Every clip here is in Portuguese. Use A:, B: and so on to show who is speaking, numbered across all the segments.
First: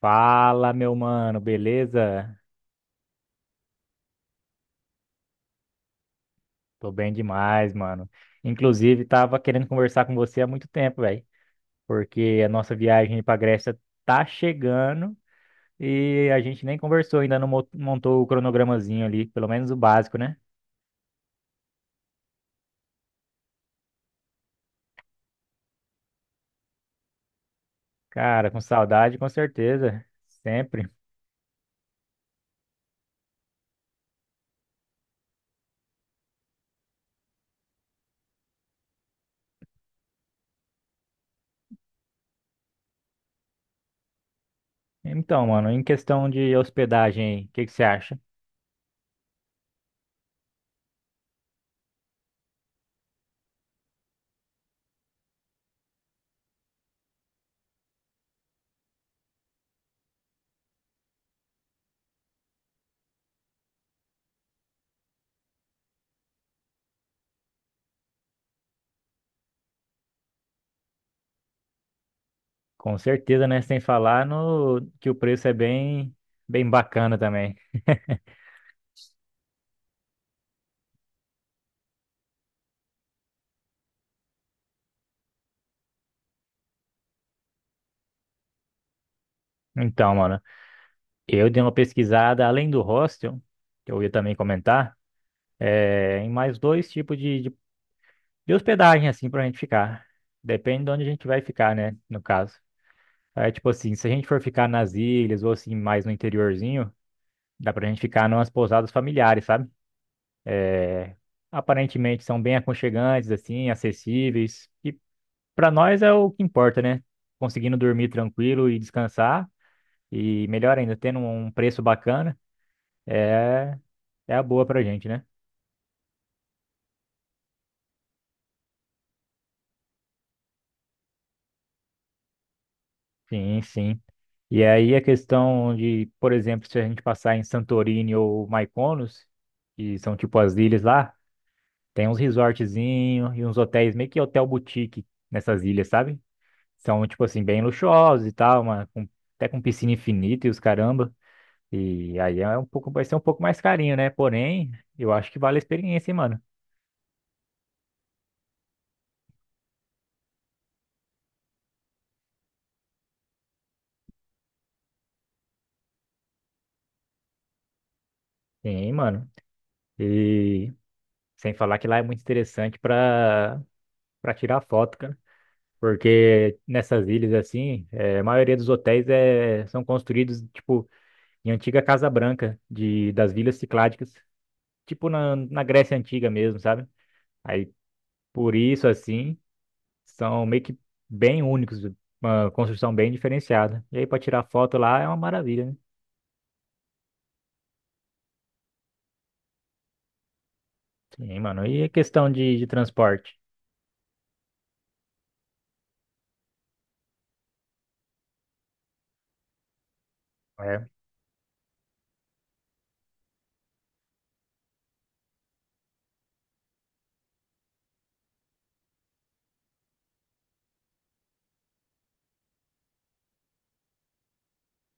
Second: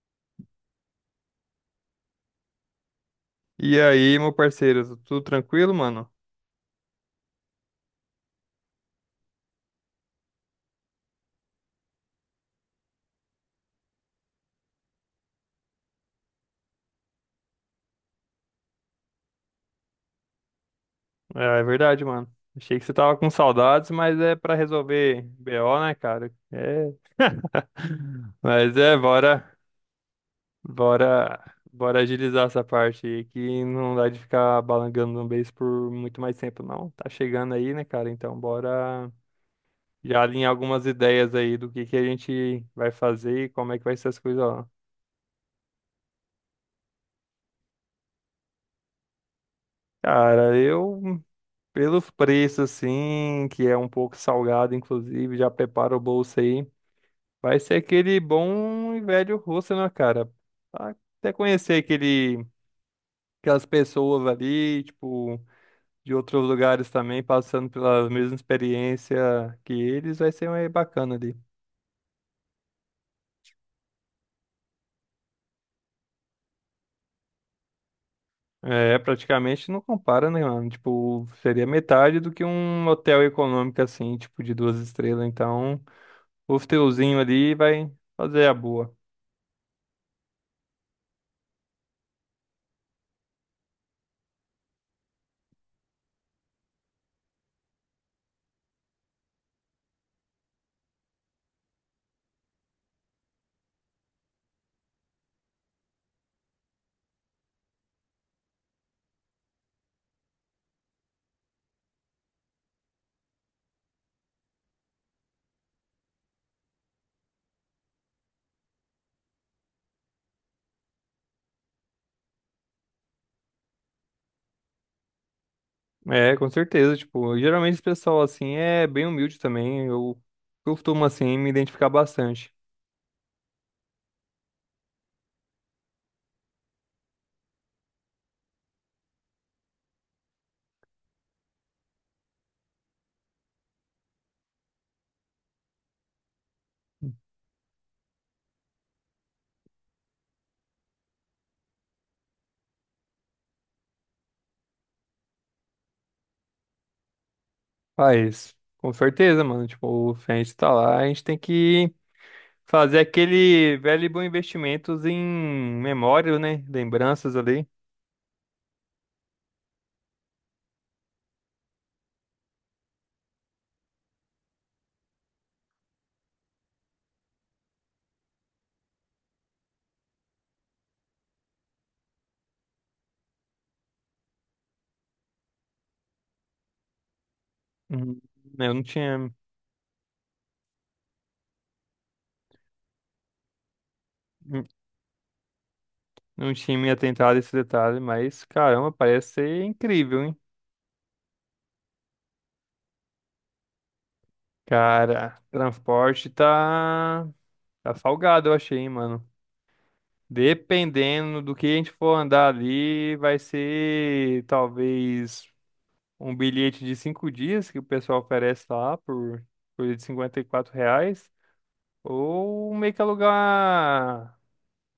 A: Fala, meu mano, beleza?
B: E aí, meu parceiro, tudo tranquilo, mano?
A: Tô bem demais, mano. Inclusive, tava querendo conversar com você há muito tempo, velho, porque a nossa viagem pra Grécia tá chegando e a gente nem conversou ainda, não montou o cronogramazinho ali, pelo menos o básico, né?
B: É, é verdade, mano. Achei que você tava com saudades, mas é pra resolver BO, né, cara? É,
A: Cara, com
B: mas é,
A: saudade, com
B: bora,
A: certeza, sempre.
B: bora, bora agilizar essa parte aí, que não dá de ficar balangando no beijo por muito mais tempo, não. Tá chegando aí, né, cara? Então, bora já alinhar algumas ideias aí do que a gente vai fazer e como é que vai ser as coisas lá.
A: Então, mano, em questão de hospedagem, aí, o que que você acha?
B: Cara, eu pelos preços, assim, que é um pouco salgado, inclusive, já prepara o bolso aí. Vai ser aquele bom e velho russo, né, cara? Pra Até conhecer aquelas pessoas ali, tipo, de outros lugares também, passando pela mesma experiência que eles, vai ser mais bacana ali.
A: Com certeza, né? Sem falar no que o preço é bem, bem bacana também.
B: É, praticamente não compara, né, mano? Tipo, seria metade do que um hotel econômico, assim, tipo, de duas estrelas. Então, o hotelzinho ali vai fazer a boa.
A: Então, mano. Eu dei uma pesquisada, além do hostel, que eu ia também comentar, em mais dois tipos de hospedagem, assim, pra gente ficar. Depende de onde a gente vai ficar, né, no caso. É tipo assim, se a gente for ficar nas ilhas ou assim, mais no interiorzinho, dá pra gente ficar numas pousadas familiares, sabe? Aparentemente são bem aconchegantes, assim, acessíveis. E pra nós é o que importa, né? Conseguindo dormir tranquilo e descansar, e melhor ainda, tendo um preço bacana, é, é a boa pra gente, né?
B: É, com certeza, tipo, geralmente esse pessoal, assim, é bem humilde também. Eu costumo, assim, me identificar bastante.
A: Sim, sim. E aí a questão de, por exemplo, se a gente passar em Santorini ou Mykonos, que são tipo as ilhas lá, tem uns resortzinhos e uns hotéis, meio que hotel boutique nessas ilhas, sabe? São, tipo assim, bem luxuosos e tal, uma, até com piscina infinita e os caramba. E aí é um pouco, vai ser um pouco mais carinho, né? Porém, eu acho que vale a experiência, hein, mano.
B: Faz, com certeza, mano. Tipo, se a gente tá lá, a gente tem que fazer aquele velho e bom investimentos em memória, né? Lembranças ali.
A: Sim, mano. E sem falar que lá é muito interessante pra, pra tirar foto, cara. Porque nessas ilhas assim, é a maioria dos hotéis é, são construídos tipo em antiga Casa Branca de das vilas cicládicas, tipo na Grécia Antiga mesmo, sabe? Aí
B: Uhum.
A: por
B: Eu não
A: isso
B: tinha,
A: assim, são meio que bem únicos, uma construção bem diferenciada. E aí para tirar foto lá é uma maravilha, né?
B: não tinha me atentado a esse detalhe, mas caramba, parece ser incrível, hein?
A: Sim, mano. E a questão de transporte?
B: Cara, transporte tá salgado, eu achei, hein, mano.
A: É,
B: Dependendo do que a gente for andar ali, vai ser talvez. Um bilhete de 5 dias que o pessoal oferece lá por coisa de 54 reais. Ou meio que alugar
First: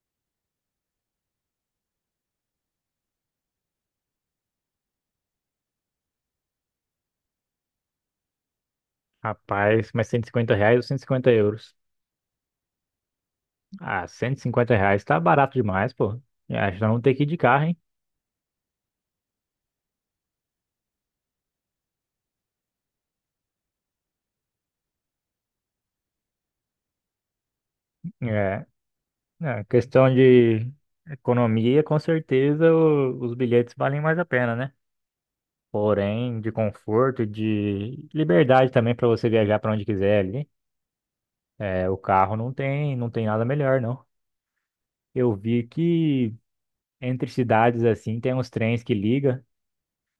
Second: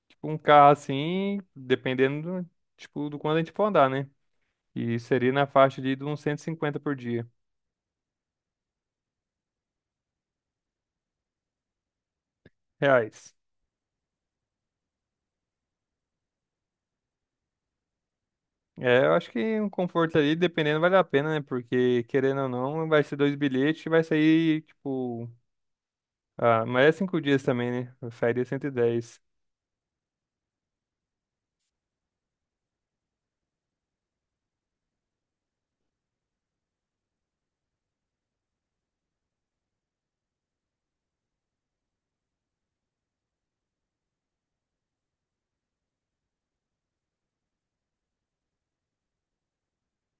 B: tipo, um carro assim, dependendo do, tipo, do quanto a gente for andar, né? E seria na faixa de uns 150 por dia.
A: rapaz, mas R$ 150 ou 150 euros?
B: Reais.
A: Ah, R$ 150 tá barato demais, pô. Acho que nós vamos ter que ir de carro, hein?
B: É, eu acho que um conforto ali, dependendo, vale a pena, né? Porque, querendo ou não, vai ser dois bilhetes, vai sair, tipo. Ah, mas é 5 dias também, né? Sairia
A: É.
B: 110.
A: É, questão de economia, com certeza os bilhetes valem mais a pena, né? Porém, de conforto, de liberdade também para você viajar para onde quiser ali. É, o carro não tem, não tem nada melhor, não. Eu vi que entre cidades assim tem uns trens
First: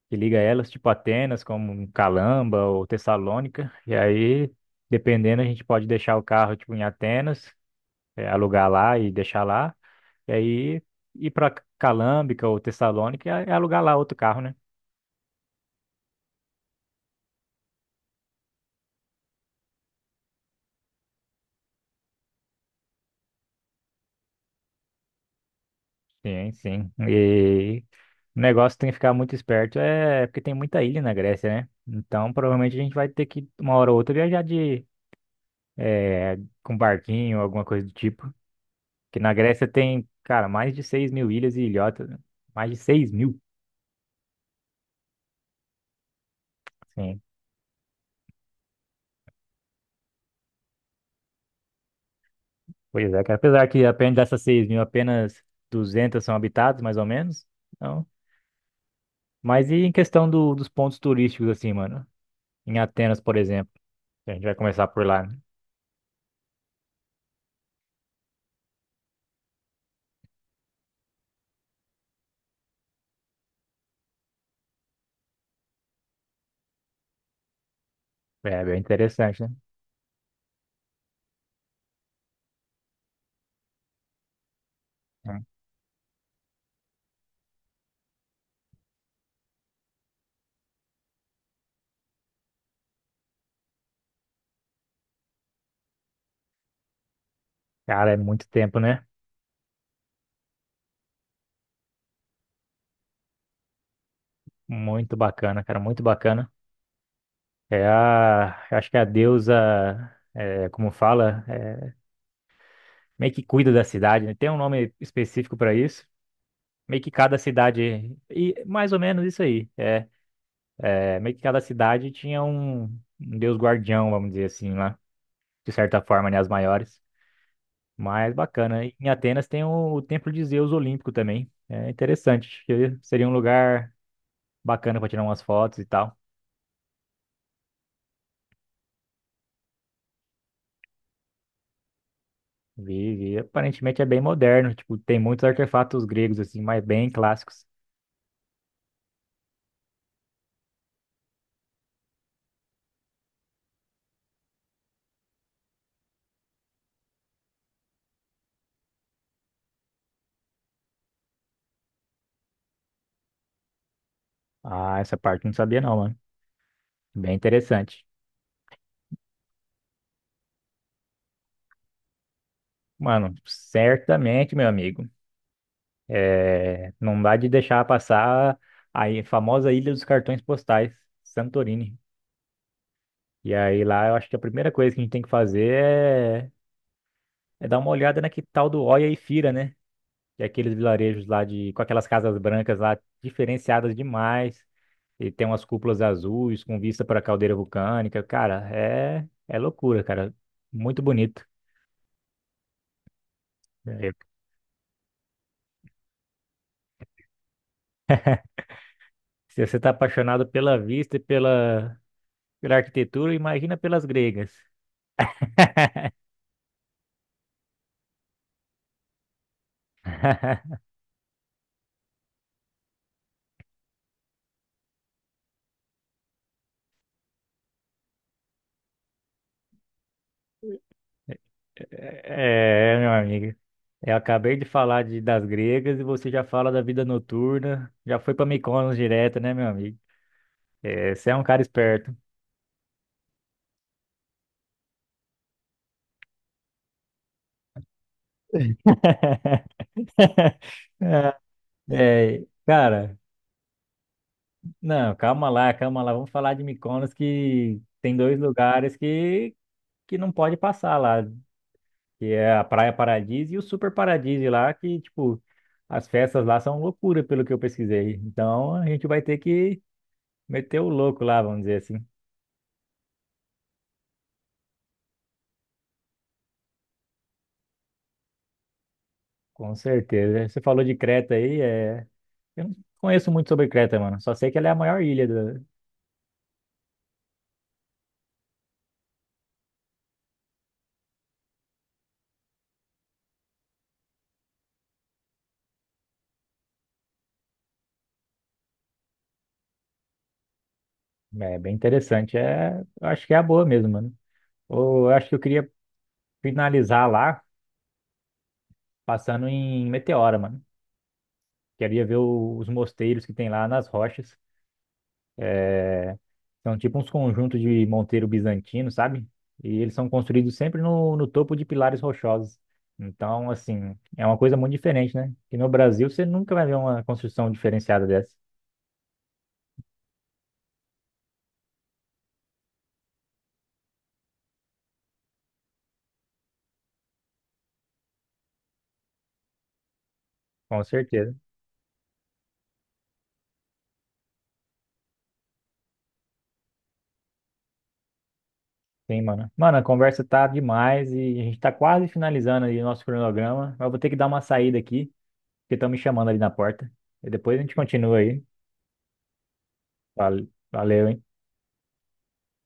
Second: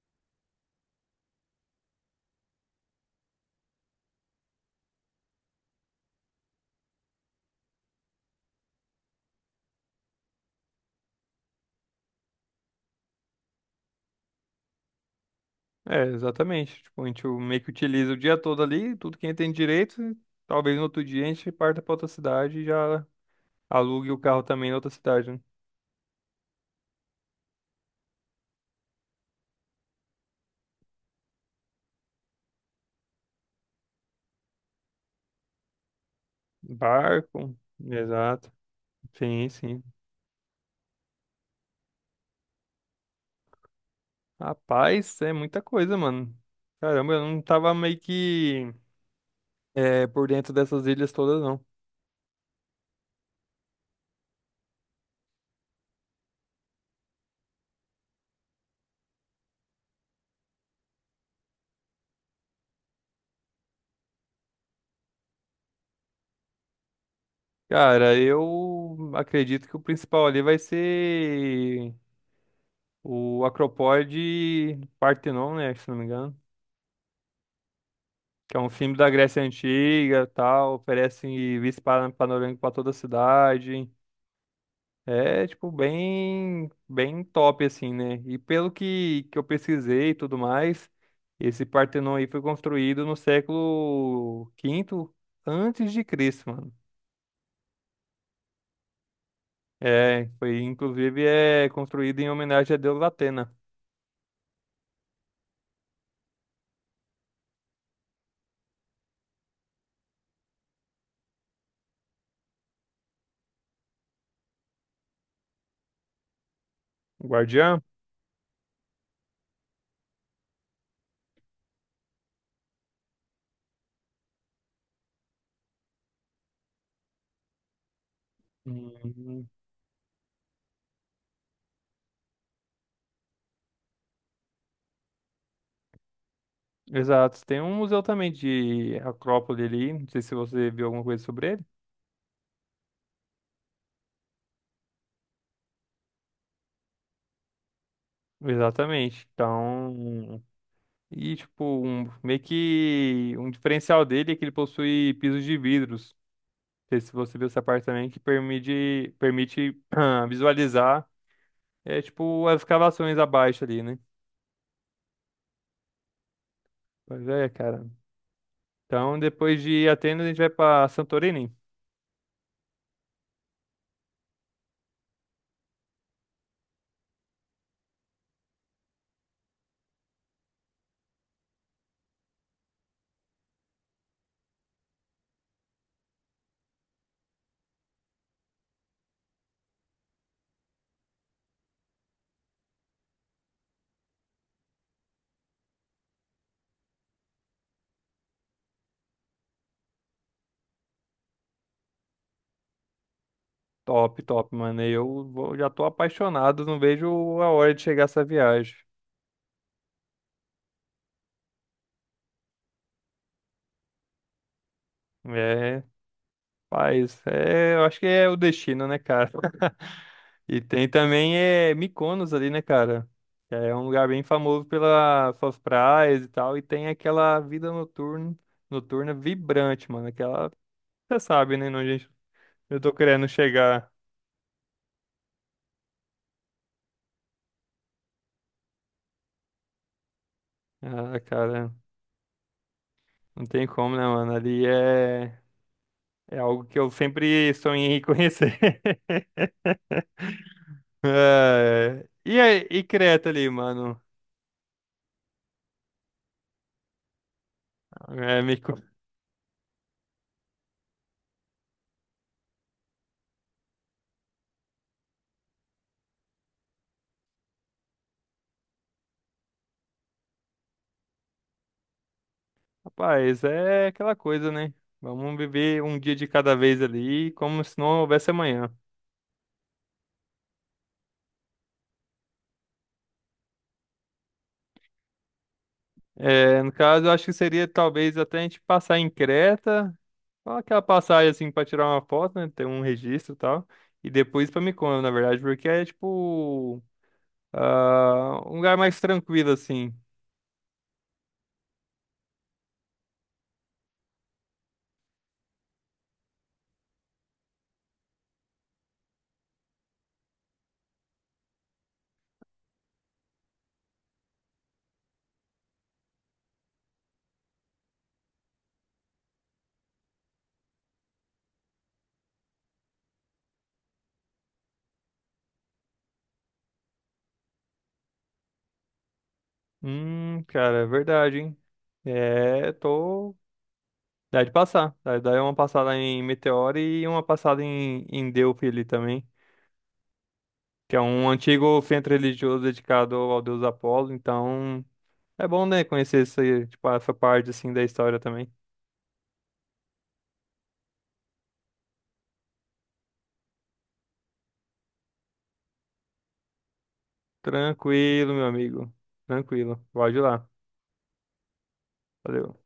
A: que liga elas, tipo Atenas, como Calamba ou Tessalônica. E aí, dependendo, a gente pode deixar o carro tipo em Atenas, é, alugar lá e deixar lá. E aí ir para Calâmbica ou Tessalônica e alugar lá outro carro, né?
B: É, exatamente. Tipo, a gente meio que utiliza o dia todo ali, tudo que a gente tem direito. E talvez no outro dia a gente parta pra outra cidade e já alugue o carro também na outra cidade, né?
A: Sim, sim. E o negócio tem que ficar muito esperto é porque tem muita ilha na Grécia, né? Então provavelmente a gente vai ter que, uma hora ou outra, viajar de é, com barquinho,
B: Barco.
A: alguma coisa do tipo.
B: Exato.
A: Que na
B: Sim,
A: Grécia
B: sim.
A: tem, cara, mais de 6 mil ilhas e ilhotas, né? Mais de 6 mil.
B: Rapaz, é muita coisa, mano. Caramba,
A: Sim.
B: eu não tava meio que é, por dentro dessas ilhas todas, não.
A: Pois é, cara. Apesar que apenas dessas 6 mil, apenas 200 são habitadas, mais ou menos. Então, mas e em questão dos pontos turísticos, assim, mano? Em Atenas, por exemplo. A gente vai começar por lá, né?
B: Cara, eu acredito que o principal ali vai ser o Acropole de Partenon, né? Se não me engano. Que é
A: É
B: um
A: bem
B: filme da
A: interessante,
B: Grécia
A: né?
B: Antiga, tal, oferece vista panorâmica para toda a cidade.
A: É.
B: É, tipo, bem, bem top, assim, né? E pelo que eu pesquisei e tudo mais, esse Partenon aí foi construído no século quinto antes de Cristo, mano.
A: Cara, é muito tempo, né?
B: É, foi, inclusive, é construído em homenagem a Deus Atena.
A: Muito bacana, cara, muito bacana. É a, eu acho que é a deusa, é, como fala, é, meio que cuida da cidade, né? Tem um nome específico para isso. Meio que cada
B: Guardiã?
A: cidade, e mais ou menos isso aí. É, é, meio que cada cidade tinha um deus guardião, vamos dizer assim, lá, de certa forma, né? As maiores. Mas bacana. Em Atenas
B: Uhum.
A: tem o Templo de Zeus Olímpico também. É interessante. Acho que seria um lugar bacana para tirar umas fotos e tal.
B: Exato. Tem um museu também de Acrópole ali, não sei se você viu alguma coisa sobre.
A: Vi, vi. Aparentemente é bem moderno. Tipo, tem muitos artefatos gregos, assim, mas bem clássicos.
B: Exatamente. Então, e tipo, um, meio que um diferencial dele é que ele possui pisos de vidros. Não sei se você viu essa parte também, que permite visualizar, é tipo, as escavações abaixo ali, né?
A: Ah, essa parte eu não sabia não, mano.
B: Pois
A: Bem
B: é, cara.
A: interessante.
B: Então, depois de Atenas, a gente vai pra Santorini.
A: Mano, certamente, meu amigo. É, não dá de deixar passar a famosa Ilha dos Cartões Postais, Santorini. E aí lá eu acho que a primeira coisa que a gente tem que fazer é dar uma olhada na que tal do Oia e Fira, né? Que é aqueles vilarejos lá de, com aquelas casas brancas lá diferenciadas demais. E tem umas cúpulas azuis com vista para a caldeira vulcânica. Cara, é, é loucura, cara. Muito bonito. É.
B: Top, top, mano. Já tô apaixonado, não vejo a hora de chegar essa viagem.
A: Se você tá apaixonado pela vista e pela, pela arquitetura, imagina pelas gregas.
B: É, paz, é, eu acho que é o destino, né, cara? E tem também é, Mykonos ali, né, cara? Que é um lugar bem famoso pelas suas praias e tal. E tem aquela vida noturna, noturna vibrante, mano. Aquela, você sabe, né, onde eu tô
A: É, meu
B: querendo
A: amigo.
B: chegar.
A: Eu acabei de falar de, das gregas e você já fala da vida noturna. Já foi para Mykonos direto, né, meu amigo? É,
B: Ah,
A: você é um cara
B: cara,
A: esperto.
B: não tem como, né, mano? Ali é, é algo que eu sempre sonhei em conhecer. É, E,
A: É,
B: aí- e
A: cara,
B: Creta ali, mano?
A: não, calma lá, calma lá. Vamos falar de Mykonos que tem dois
B: É.
A: lugares que não pode passar lá, que é a Praia Paradis e o Super Paradis lá, que, tipo, as festas lá são loucura, pelo que eu pesquisei. Então, a gente vai ter que meter o louco lá, vamos dizer assim.
B: Rapaz, é aquela coisa, né? Vamos viver um dia de cada vez ali, como se não houvesse amanhã.
A: Com certeza. Você falou de Creta aí, é... Eu não conheço muito sobre Creta, mano. Só sei que ela é a maior ilha do...
B: É, no caso, eu acho que seria talvez até a gente passar em Creta, só aquela passagem assim pra tirar uma foto, né? Ter um registro e tal. E depois pra Mykonos, na verdade, porque é tipo ah, um lugar mais tranquilo assim.
A: É bem interessante. É... Eu acho que é a boa mesmo, mano. Ou eu acho que eu queria finalizar lá, passando em Meteora, mano. Queria ver os mosteiros que tem lá nas rochas. É, são tipo uns conjuntos de monteiro bizantino, sabe? E eles são construídos sempre no topo de pilares rochosos. Então, assim, é uma coisa muito diferente, né? Que no Brasil você nunca vai ver uma construção diferenciada dessa.
B: Cara, é verdade, hein? É, tô. Dá de passar. Dá uma passada em Meteora e uma passada em Delphi ali também.
A: Com
B: Que é um
A: certeza.
B: antigo centro religioso dedicado ao deus Apolo. Então, é bom, né, conhecer essa, tipo, essa parte, assim, da história também.
A: Sim, mano. Mano, a conversa tá demais e a gente tá quase finalizando ali o nosso cronograma. Mas eu vou ter que dar uma saída aqui, porque estão me chamando ali na porta. E depois a gente continua
B: Tranquilo,
A: aí.
B: meu amigo. Tranquilo. Pode ir
A: Vale-
B: lá.
A: Valeu, hein?
B: Valeu.